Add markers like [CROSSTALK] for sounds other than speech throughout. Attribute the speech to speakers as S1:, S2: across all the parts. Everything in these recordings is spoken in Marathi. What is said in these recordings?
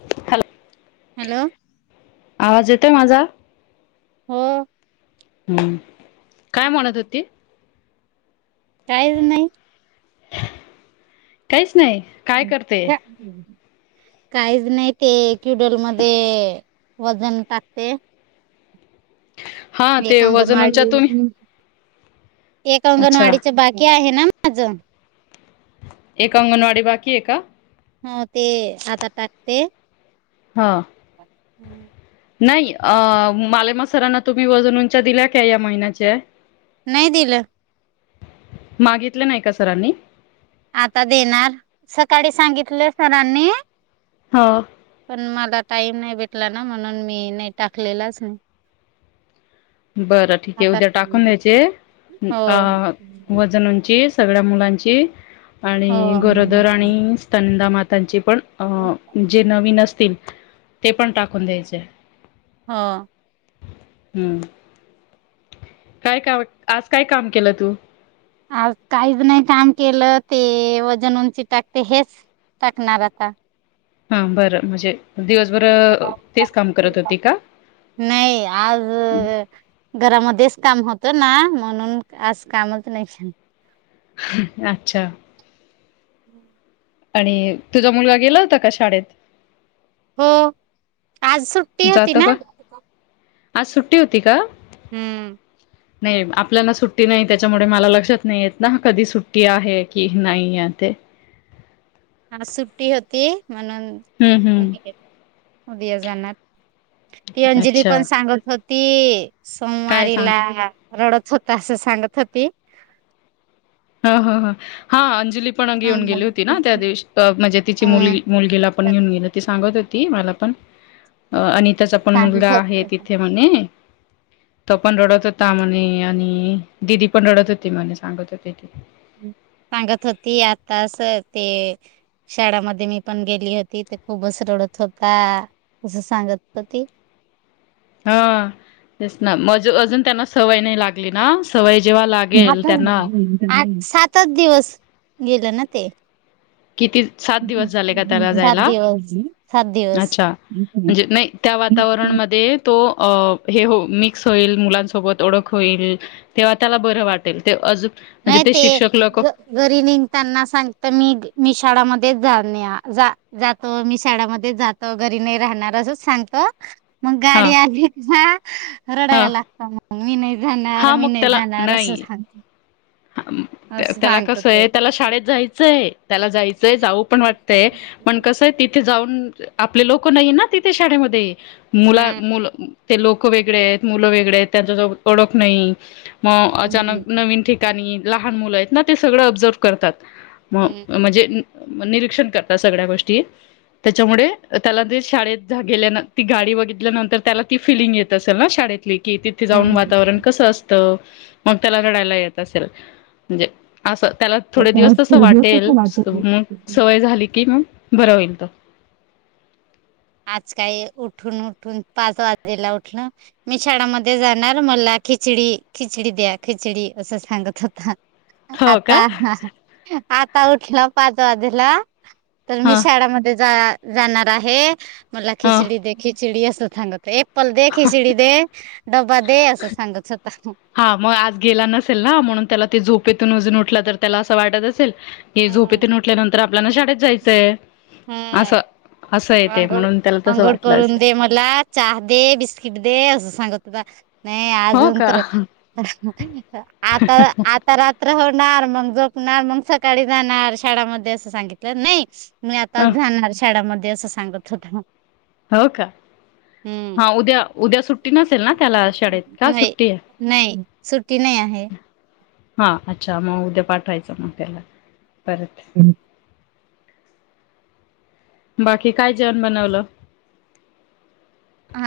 S1: हॅलो
S2: हॅलो
S1: आवाज येतोय माझा
S2: हो
S1: हम्म काय म्हणत होती
S2: काहीच नाही
S1: काहीच नाही काय
S2: हम्
S1: करते?
S2: का काहीच नाही ते क्युडल मध्ये वजन टाकते
S1: हा
S2: एक
S1: ते वजन
S2: अंगणवाडी
S1: उंच्या तुम्ही
S2: एक
S1: अच्छा
S2: अंगणवाडीच बाकी आहे ना माझं
S1: एक अंगणवाडी बाकी एका
S2: हो ते आता टाकते
S1: हा
S2: हम्म
S1: नाही अ मालेमा सरांना तुम्ही वजन उंच्या दिल्या का या महिन्याच्या
S2: नाही दिलं
S1: मागितले नाही का सरांनी
S2: आता देणार सकाळी सांगितलं सरांनी
S1: हो
S2: पण मला टाईम नाही भेटला ना म्हणून मी नाही टाकलेलाच नाही
S1: बरं ठीक आहे
S2: आता
S1: उद्या टाकून द्यायचे
S2: हो
S1: अ वजन उंचीस सगळ्या मुलांची आणि
S2: हो
S1: गरोदर आणि स्नंद मातांचे पण अ जे नवीन असतील ते पण टाकून द्यायचे
S2: हा
S1: हम्म काय काम आज काय काम केलं तू
S2: आज काहीच नाही काम केलं ते वजन उंची टाकते हेच टाकणार आता
S1: हा बरं म्हणजे दिवसभर अ तेच काम करत होती का?
S2: नाही आज घरामध्येच काम होतं ना म्हणून आज कामच नाही ांत
S1: अच्छा
S2: हम्म
S1: आणि तुझा मुलगा गेला होता का शाळेत
S2: हो आज होती
S1: जात
S2: ना
S1: का आज सुट्टी होती का
S2: हम्म
S1: नाही आपल्याला सुट्टी नाही त्याच्यामुळे मला लक्षात नाही येत ना कधी सुट्टी आहे की नाही ते
S2: हा सुट्टी होती म्हणून
S1: हम्म हम्म
S2: उदया जाणार ती अंजली पण
S1: अच्छा
S2: सांगत होत ती
S1: काय सांग
S2: सोमवारीला रडत होता अस साांगत होती
S1: ह ह हा अंजली पण येऊन
S2: हम्म
S1: गेली होती ना त्या दिवशी म्हणजे तिची मुल
S2: हम्म
S1: मुलगीला आपण घेऊन गेल ती सांगत होती मला पण आणिनि त्याच पण मुलगा
S2: सांगत
S1: आहे
S2: होती.
S1: तिथे म्हणे तो पण रडत होता म्हणे आणि दिदी पण रडत होती म्हणे सांगत होते ती
S2: सांगत होती आताच ते शाळेमध्ये मी पण गेली होती ते खूपसरडत होता असं सांगत होती
S1: हा दिस ना मज अजून त्यांना सवय नाही लागते लाली ना सवय जेव्हा लागेल त्यांना
S2: आठच आठ सातच दिवस गेलं ना ते
S1: किती सात दिवस झाले का त्याला
S2: सात
S1: जायला
S2: दिवस सात दिवस
S1: अच्छा म्हणजे नाही त्या वातावरणमध्ये तो हे हो मिक्स होईल मुलांसोबत ओळख होईल तेव्हा त्याला बरं वाटेल ते अज
S2: नय ते घरी निघताना सांगत मी मिशाळामध्येच जाणे जातो मी शाळामध्ये जातो घरी नाही राहणार असंच सांगतो मग
S1: हा
S2: गाडी आली का
S1: हा
S2: रडायला लागत मग मी नाही जाणार
S1: हा
S2: मी
S1: मग
S2: नाही
S1: त्याला
S2: जाणार असं
S1: नाही
S2: सांग
S1: त्याला
S2: तो.
S1: कसंय त्याला शाळेत जायचंय त्याला जायचं जाऊ पण वाटतय पण कसं आहे तिथे जाऊन आपले लोक नाही ना तिथे शाळेमध्ये मुला
S2: हम्म
S1: मु ते लोक वेगळे आहेत मुलं वेगळे आहेत त्यांचा जो ओळख नाही मग अचानक
S2: हम्म.
S1: नवीन ठिकाणी लहान मुलं आहेत ना ते सगळं ऑब्झर्व करतात म म्हणजे निरीक्षण करतात सगळ्या गोष्टी त्याच्यामुळे त्याला जे शाळेत गेल्या ती गाडी बघितल्यानंतर त्याला ती फिलिंग येते ना शाळेतली की तिथे जाऊन वातावरण कसं असतं मग त्याला रडायला येत असल म्हणजे असं त्याला थोडे
S2: आज
S1: दिवस तसं
S2: थोडे दिवस
S1: वाटेल
S2: कसं वाटेल.
S1: मग सवय झाली की मग बर होईल तर
S2: आज काही उठून उठून पाच वाजेला उठलं. मी शाळामध्ये जाणार मला खिचडी खिचडी द्या खिचडी असं सांगत होता.
S1: हो
S2: आता
S1: का
S2: आता उठलं पाच वाजेला. तर मी
S1: ह
S2: शाळामध्ये जा जाणार आहे. मला
S1: ह
S2: खिचडी दे खिचडी असं सांगत होता एप्पल दे, खिचडी दे. डबा दे असं सांगत होता.
S1: हा मग आज गेला नसेल ना म्हणून त्याला ते झोपेतून अजून उठलं तर त्याला असं वाटत असेल. हे
S2: हम्म.
S1: झोपेतून उठल्यानंतर आपल्याला शाळेत जायचंय.
S2: हम्म
S1: असं असं येते
S2: अंघोळ
S1: म्हणून त्याला तसं
S2: आघोळ
S1: वाटलं
S2: करून
S1: असेल
S2: दे मला. चहा दे बस्किट दे आस सांगत होता. नाही
S1: हो
S2: अजून
S1: का
S2: तर आता आ तर आता रात्र होणार मग झोपणार मग सकाळी जाणार शाळामध्ये असं सांगितलं नाही. मी आता
S1: अ
S2: जाणार शाळामध्ये असं सांगत होता.
S1: हो का
S2: हम्म.
S1: हा उद्या उद्या सुट्टी नसेल ना त्याला शाळेत का
S2: नाही
S1: सुट्टी आहे.
S2: नाही सुट्टी नाही आहे.
S1: हां अच्छा मग उद्या पाठवायचं मग त्याला परत.
S2: [INAUDIBLE]
S1: बाकी काय जेवण बनवलं.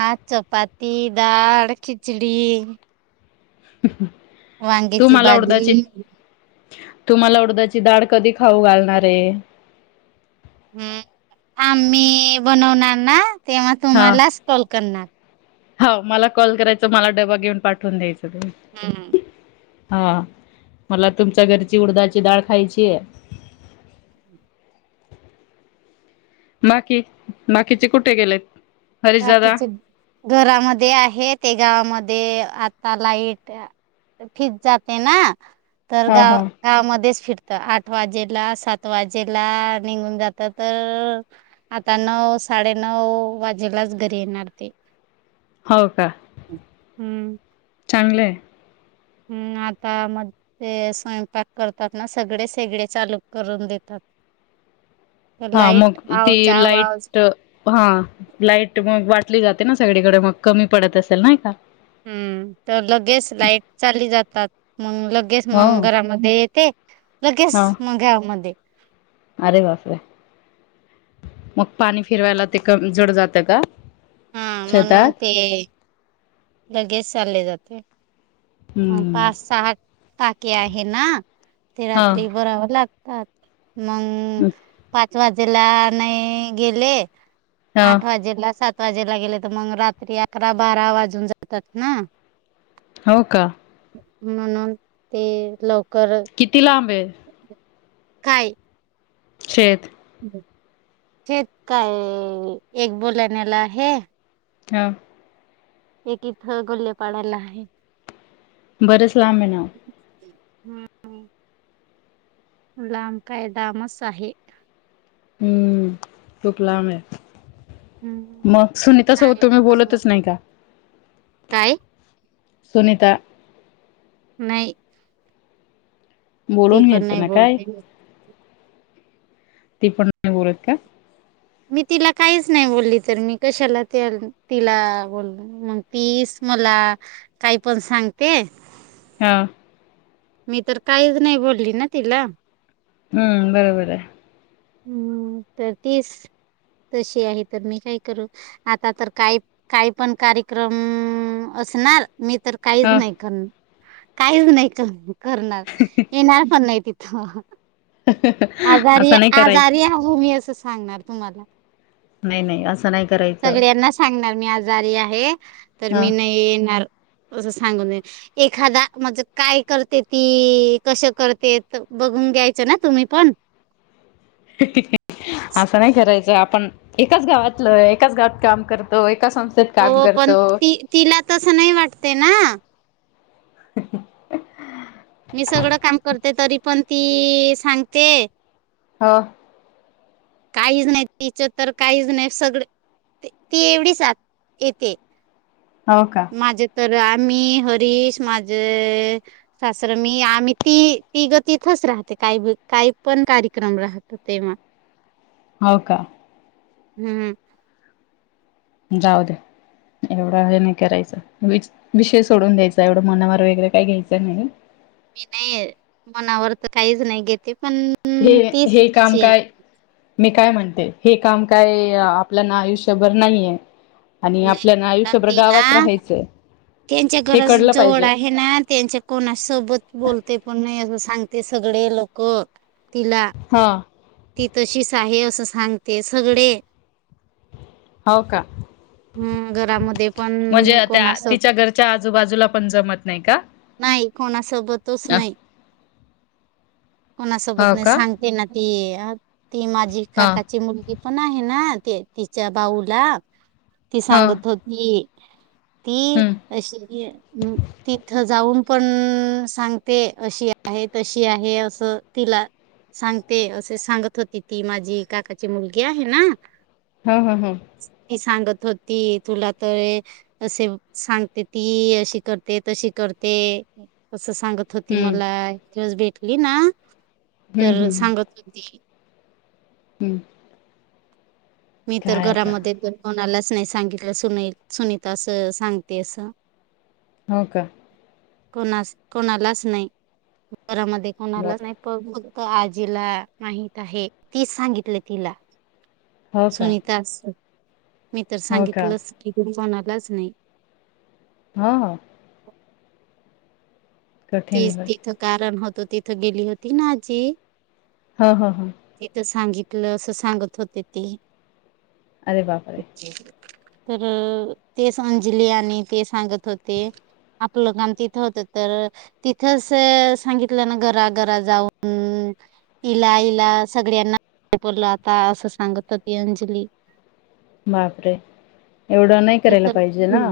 S2: आज चपाती, डाळ, खिचडी. वांग्याची
S1: तूम्हाला उडदाचे
S2: भाजी
S1: तु मला उडदाची डाळ कधी खाऊ घालणार आहे.
S2: हम्म आम्ही बनवणार ना तेव्हा
S1: हा.
S2: तुम्हाला कॉल करणार.
S1: हो मला कॉल करायच मला डबा घेऊन पाठवून
S2: हम्म
S1: द्यायच. हा मला तुमच्या घरची उडदाची डाळ खायची आहे. बाकी बाकीचे कुठे गेलेत? हरीश दादा
S2: बाकीचे घरामध्ये आहे ते गावामध्ये आता लाईट फिज जाते ना तर
S1: हा
S2: गाव
S1: हा.
S2: गावामध्येच फिरतात आठ वाजेला सात वाजेला निघून जात तर आता नऊ साडेनऊ वाजेलाच घरी येणार ते.
S1: हो का
S2: हम्म
S1: चांगलंय.
S2: हम्म आता मग ते स्वयंपाक करतात ना सगळे शेगडी चालू करून देतात. तर
S1: हा
S2: लाईट
S1: मग ती
S2: आव जाव आव जा-
S1: लाईट हा लाईट मग वाटली जाते ना सगळीकडे मग कमी पडत असेल नाही का.
S2: हम्म तर लगेच लाईट चाली जातात मग लगेच मग
S1: हो.
S2: घरामध्ये येते.
S1: हा
S2: लगेच म गावामध्ये.
S1: अरे बापरे मग पाणी फिरवायला ते का जड जात का?
S2: हा म्हणून
S1: शेतात
S2: ते लगेच चालले जाते.
S1: हम्म
S2: पाच सहा टाकी आहे ना. ते
S1: हा
S2: रात्री भरावा लागत. मग पाच वाजेला नाही गेले.
S1: हा.
S2: आठ वाजेला सात वाजेला गेले तर मग रात्री अकरा बारा वाजून जातात ना.
S1: हो का
S2: म्हणून ते लवकर
S1: किती लांब आहे?
S2: काय?
S1: शेत.
S2: तेच काय एक बोलाण्याला आहे.
S1: हां
S2: एक इथं गुल्लेपाढाला आहे.
S1: बरंच लांब ये ना ओ
S2: हम्म हम् लांब काय दामस आहे.
S1: हम्म खूप लांब ये. मग सुनीता सोबत तुम्ही बोलतच नाही का?
S2: काय?
S1: सुनीता
S2: नाही. ती
S1: बोलून
S2: पण
S1: घ्यायचं
S2: नाही
S1: ना काय?
S2: बोलते.
S1: ती पण न [INAUDIBLE] बोलत का?
S2: मी तिला काईच नाय बोलली तर मी कशाला त्याल तिला बोलल मंग तीस मला काय पण सांगते.
S1: हां
S2: मी तर काहीच नाय बोलली ना तिला
S1: हम्म बरोबर हाय.
S2: हूं तर तीस तशी आहे तर मी काय करू आता तर काय काय पण कार्यक्रमं असणार मी तर काहीच
S1: ह
S2: नाय कण काहीच नाय कर करणार येणार पण नाय तिथ ह ह आजारी य
S1: असं नाही
S2: आजारी
S1: करायचं
S2: आहो मी असं सांगणार तुम्हाला
S1: नय नय असं नाय
S2: सगळ्यांना सांगणार मी आजारी आहे तर
S1: ह
S2: मी नही येणार. असं सांगून देईन एखादा म्हजे काय करते ती कस करते त बघून घ्यायचं ना तुम्ही पण
S1: [UNINTELLIGIBLE] असं नाय करायचं आपण एकाच गावातलं एकाच गावात काम करतो एका संस्थ
S2: हो पण ती तिला तसं नाय वाटते ना
S1: [UNINTELLIGIBLE]
S2: मी सगड काम करते तरी पण ती सांगते.
S1: हा
S2: काईज नाय तिच तर काईज नाय सगड ते ती एवढी सा [INAUDIBLE] येते.
S1: हो का.
S2: माझे तर आम्ही हरीश माझअअ सासर मी आम्ही ती तिघ तिथंच राहत काय बी काय पण कार्यक्रम राहतो तेव्हा
S1: हो का
S2: हम्म
S1: जाऊ दया एवढा हे नाय करायच द्यायच विषय सोडून द्यायचा एवढं मनावर वगैरे काय घ्यायचं नाही.
S2: मी नई मनावर त काहीच नाही घेते पण
S1: हे
S2: तीच
S1: हे काम
S2: तशी आहे
S1: काय मी काय म्हणते हे काम काय आपल्याला आयुष्यभर नाहीये. आणि
S2: नाही
S1: आपल्याला
S2: पण
S1: आयुष्यभर
S2: ती ना
S1: गावात राहायचंय
S2: त्यांच्या
S1: हे
S2: घरज
S1: कळलं
S2: जवड
S1: पाहिजे
S2: आहे ना त्यांच्या कोणा सोबत बोलते पण नाय असं सांगते सगळे लोक तिला
S1: हा
S2: ती तशीच आहे असं सांगते सगडे
S1: हाव का.
S2: हम्म घरामध्ये पण
S1: म्हणजे त्या
S2: कोणासोब
S1: तिच्या घरच्या आजूबाजूला पण जमत नाही का?
S2: नाही कोणासोबतच
S1: अ
S2: नाही कोणासोबत
S1: हो
S2: नाय
S1: का
S2: सांग ती ना ती -ती माझी
S1: हा
S2: काकाची मुलगी पण आहे ना ते तिच्या बाऊला ती
S1: ह
S2: सांगत होती. ती
S1: हम्म
S2: अशी ए मं तिथ जाऊन पण सांगते अशी आहे, तशी आहे, असं तिला. सांगते असे सांगत होती, ती माझी काकाची मुलगी आहे आहे ना.
S1: हा, हा, हा!
S2: ती सांगत होती तुला त ये असे सांगते ती अशी करते, तशी करते, असं सांगत थोती
S1: हम्म
S2: मला दिवस भेटली ना
S1: हम्म
S2: तर
S1: हम्म
S2: सांगत होती
S1: [INAUDIBLE]
S2: मी तर
S1: काय आता
S2: घरामध्ये कोणालाच नाही सांगितलं, सुने सुनीता असं सांगते असं.
S1: हो का?
S2: कोणास कोणालाच नाही घरामध्ये कोणाला
S1: बापर
S2: नाही. प फक्त आजीला माहित आहे, तीच सांगितल तिला.
S1: हो का
S2: सुनीता अस, मी तर
S1: हो का
S2: सांगितलंच की कुणी कोणालाच नाही.
S1: हा हा! कठीण
S2: तीच
S1: आहे
S2: तिथं कारण होतो, तिथं गेली होती ना आजी.
S1: हा हा हा!
S2: इथं सांगितलं असं सांगत होते ते
S1: अरे बापरे
S2: तर तेच अंजली आणि ते सांगत होते आपलं काम तिथं होतं तर तिथच सांगितलं ना घराघरा जाऊन. इला, इला, सगळ्यांना वापरल आता असं सांगत होती अंजली.
S1: बापरे! एवढं नाही
S2: ती
S1: करायला
S2: तर
S1: पाहिजे ना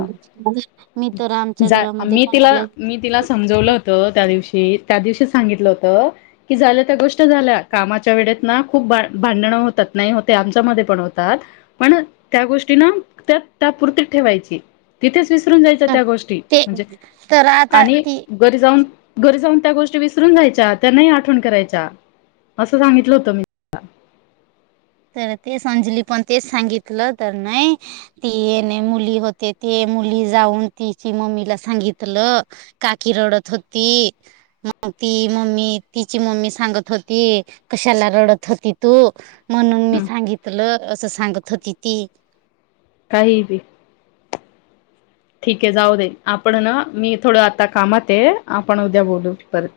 S2: मी तर आमच्या
S1: जा
S2: घरामध्ये
S1: मी तिला
S2: कोणाला
S1: मी. तिला समजवलं होत त्या दिवशी, त्या दिवशी सांगितलं होत. कि झाल्या त्या गोष्ट झाल्या, कामाच्या वेडेत ना खूप भांडणं होतात. नाही होते आमच्यामध्ये पण होतात, पण त्या गोष्टी ना त्या त्यापूर्ती ठेवायची. तिथेच विसरून जायच्या त्या गोष्टी,
S2: ते
S1: म्हणजे
S2: तर आता
S1: आणि
S2: ती
S1: गरी जाऊन. घरी जाऊन त्या गोष्टी विसरून जायच्या, त्यां नाही आठवण करायच्या असं सांगितलं होतं मी.
S2: तर ते अंजली पण तेच सांगितलं, तर नाही ती एने मुली होते ते मुली जाऊन तिची मम्मीला सांगितलं. काकी रडत होती, मग ती मम्मी तिची मम्मी सांगत होती. कशाला रडत होती तू म्हणून मी
S1: हं.
S2: सांगितलं, असं सांगत होती ती.
S1: काही बी. ठीक हे जाऊ दे, आपण हे ना मी थोडं आता कामात हे, आपण उद्या बोलू परत.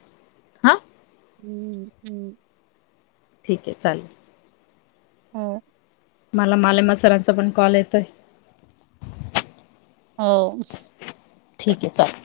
S1: हा
S2: हूं हूं!
S1: ठीक हे चालेल.
S2: हो!
S1: माला मालेमा सरांचा पण कॉल येतोय.
S2: हो!
S1: ठीक हे चाल.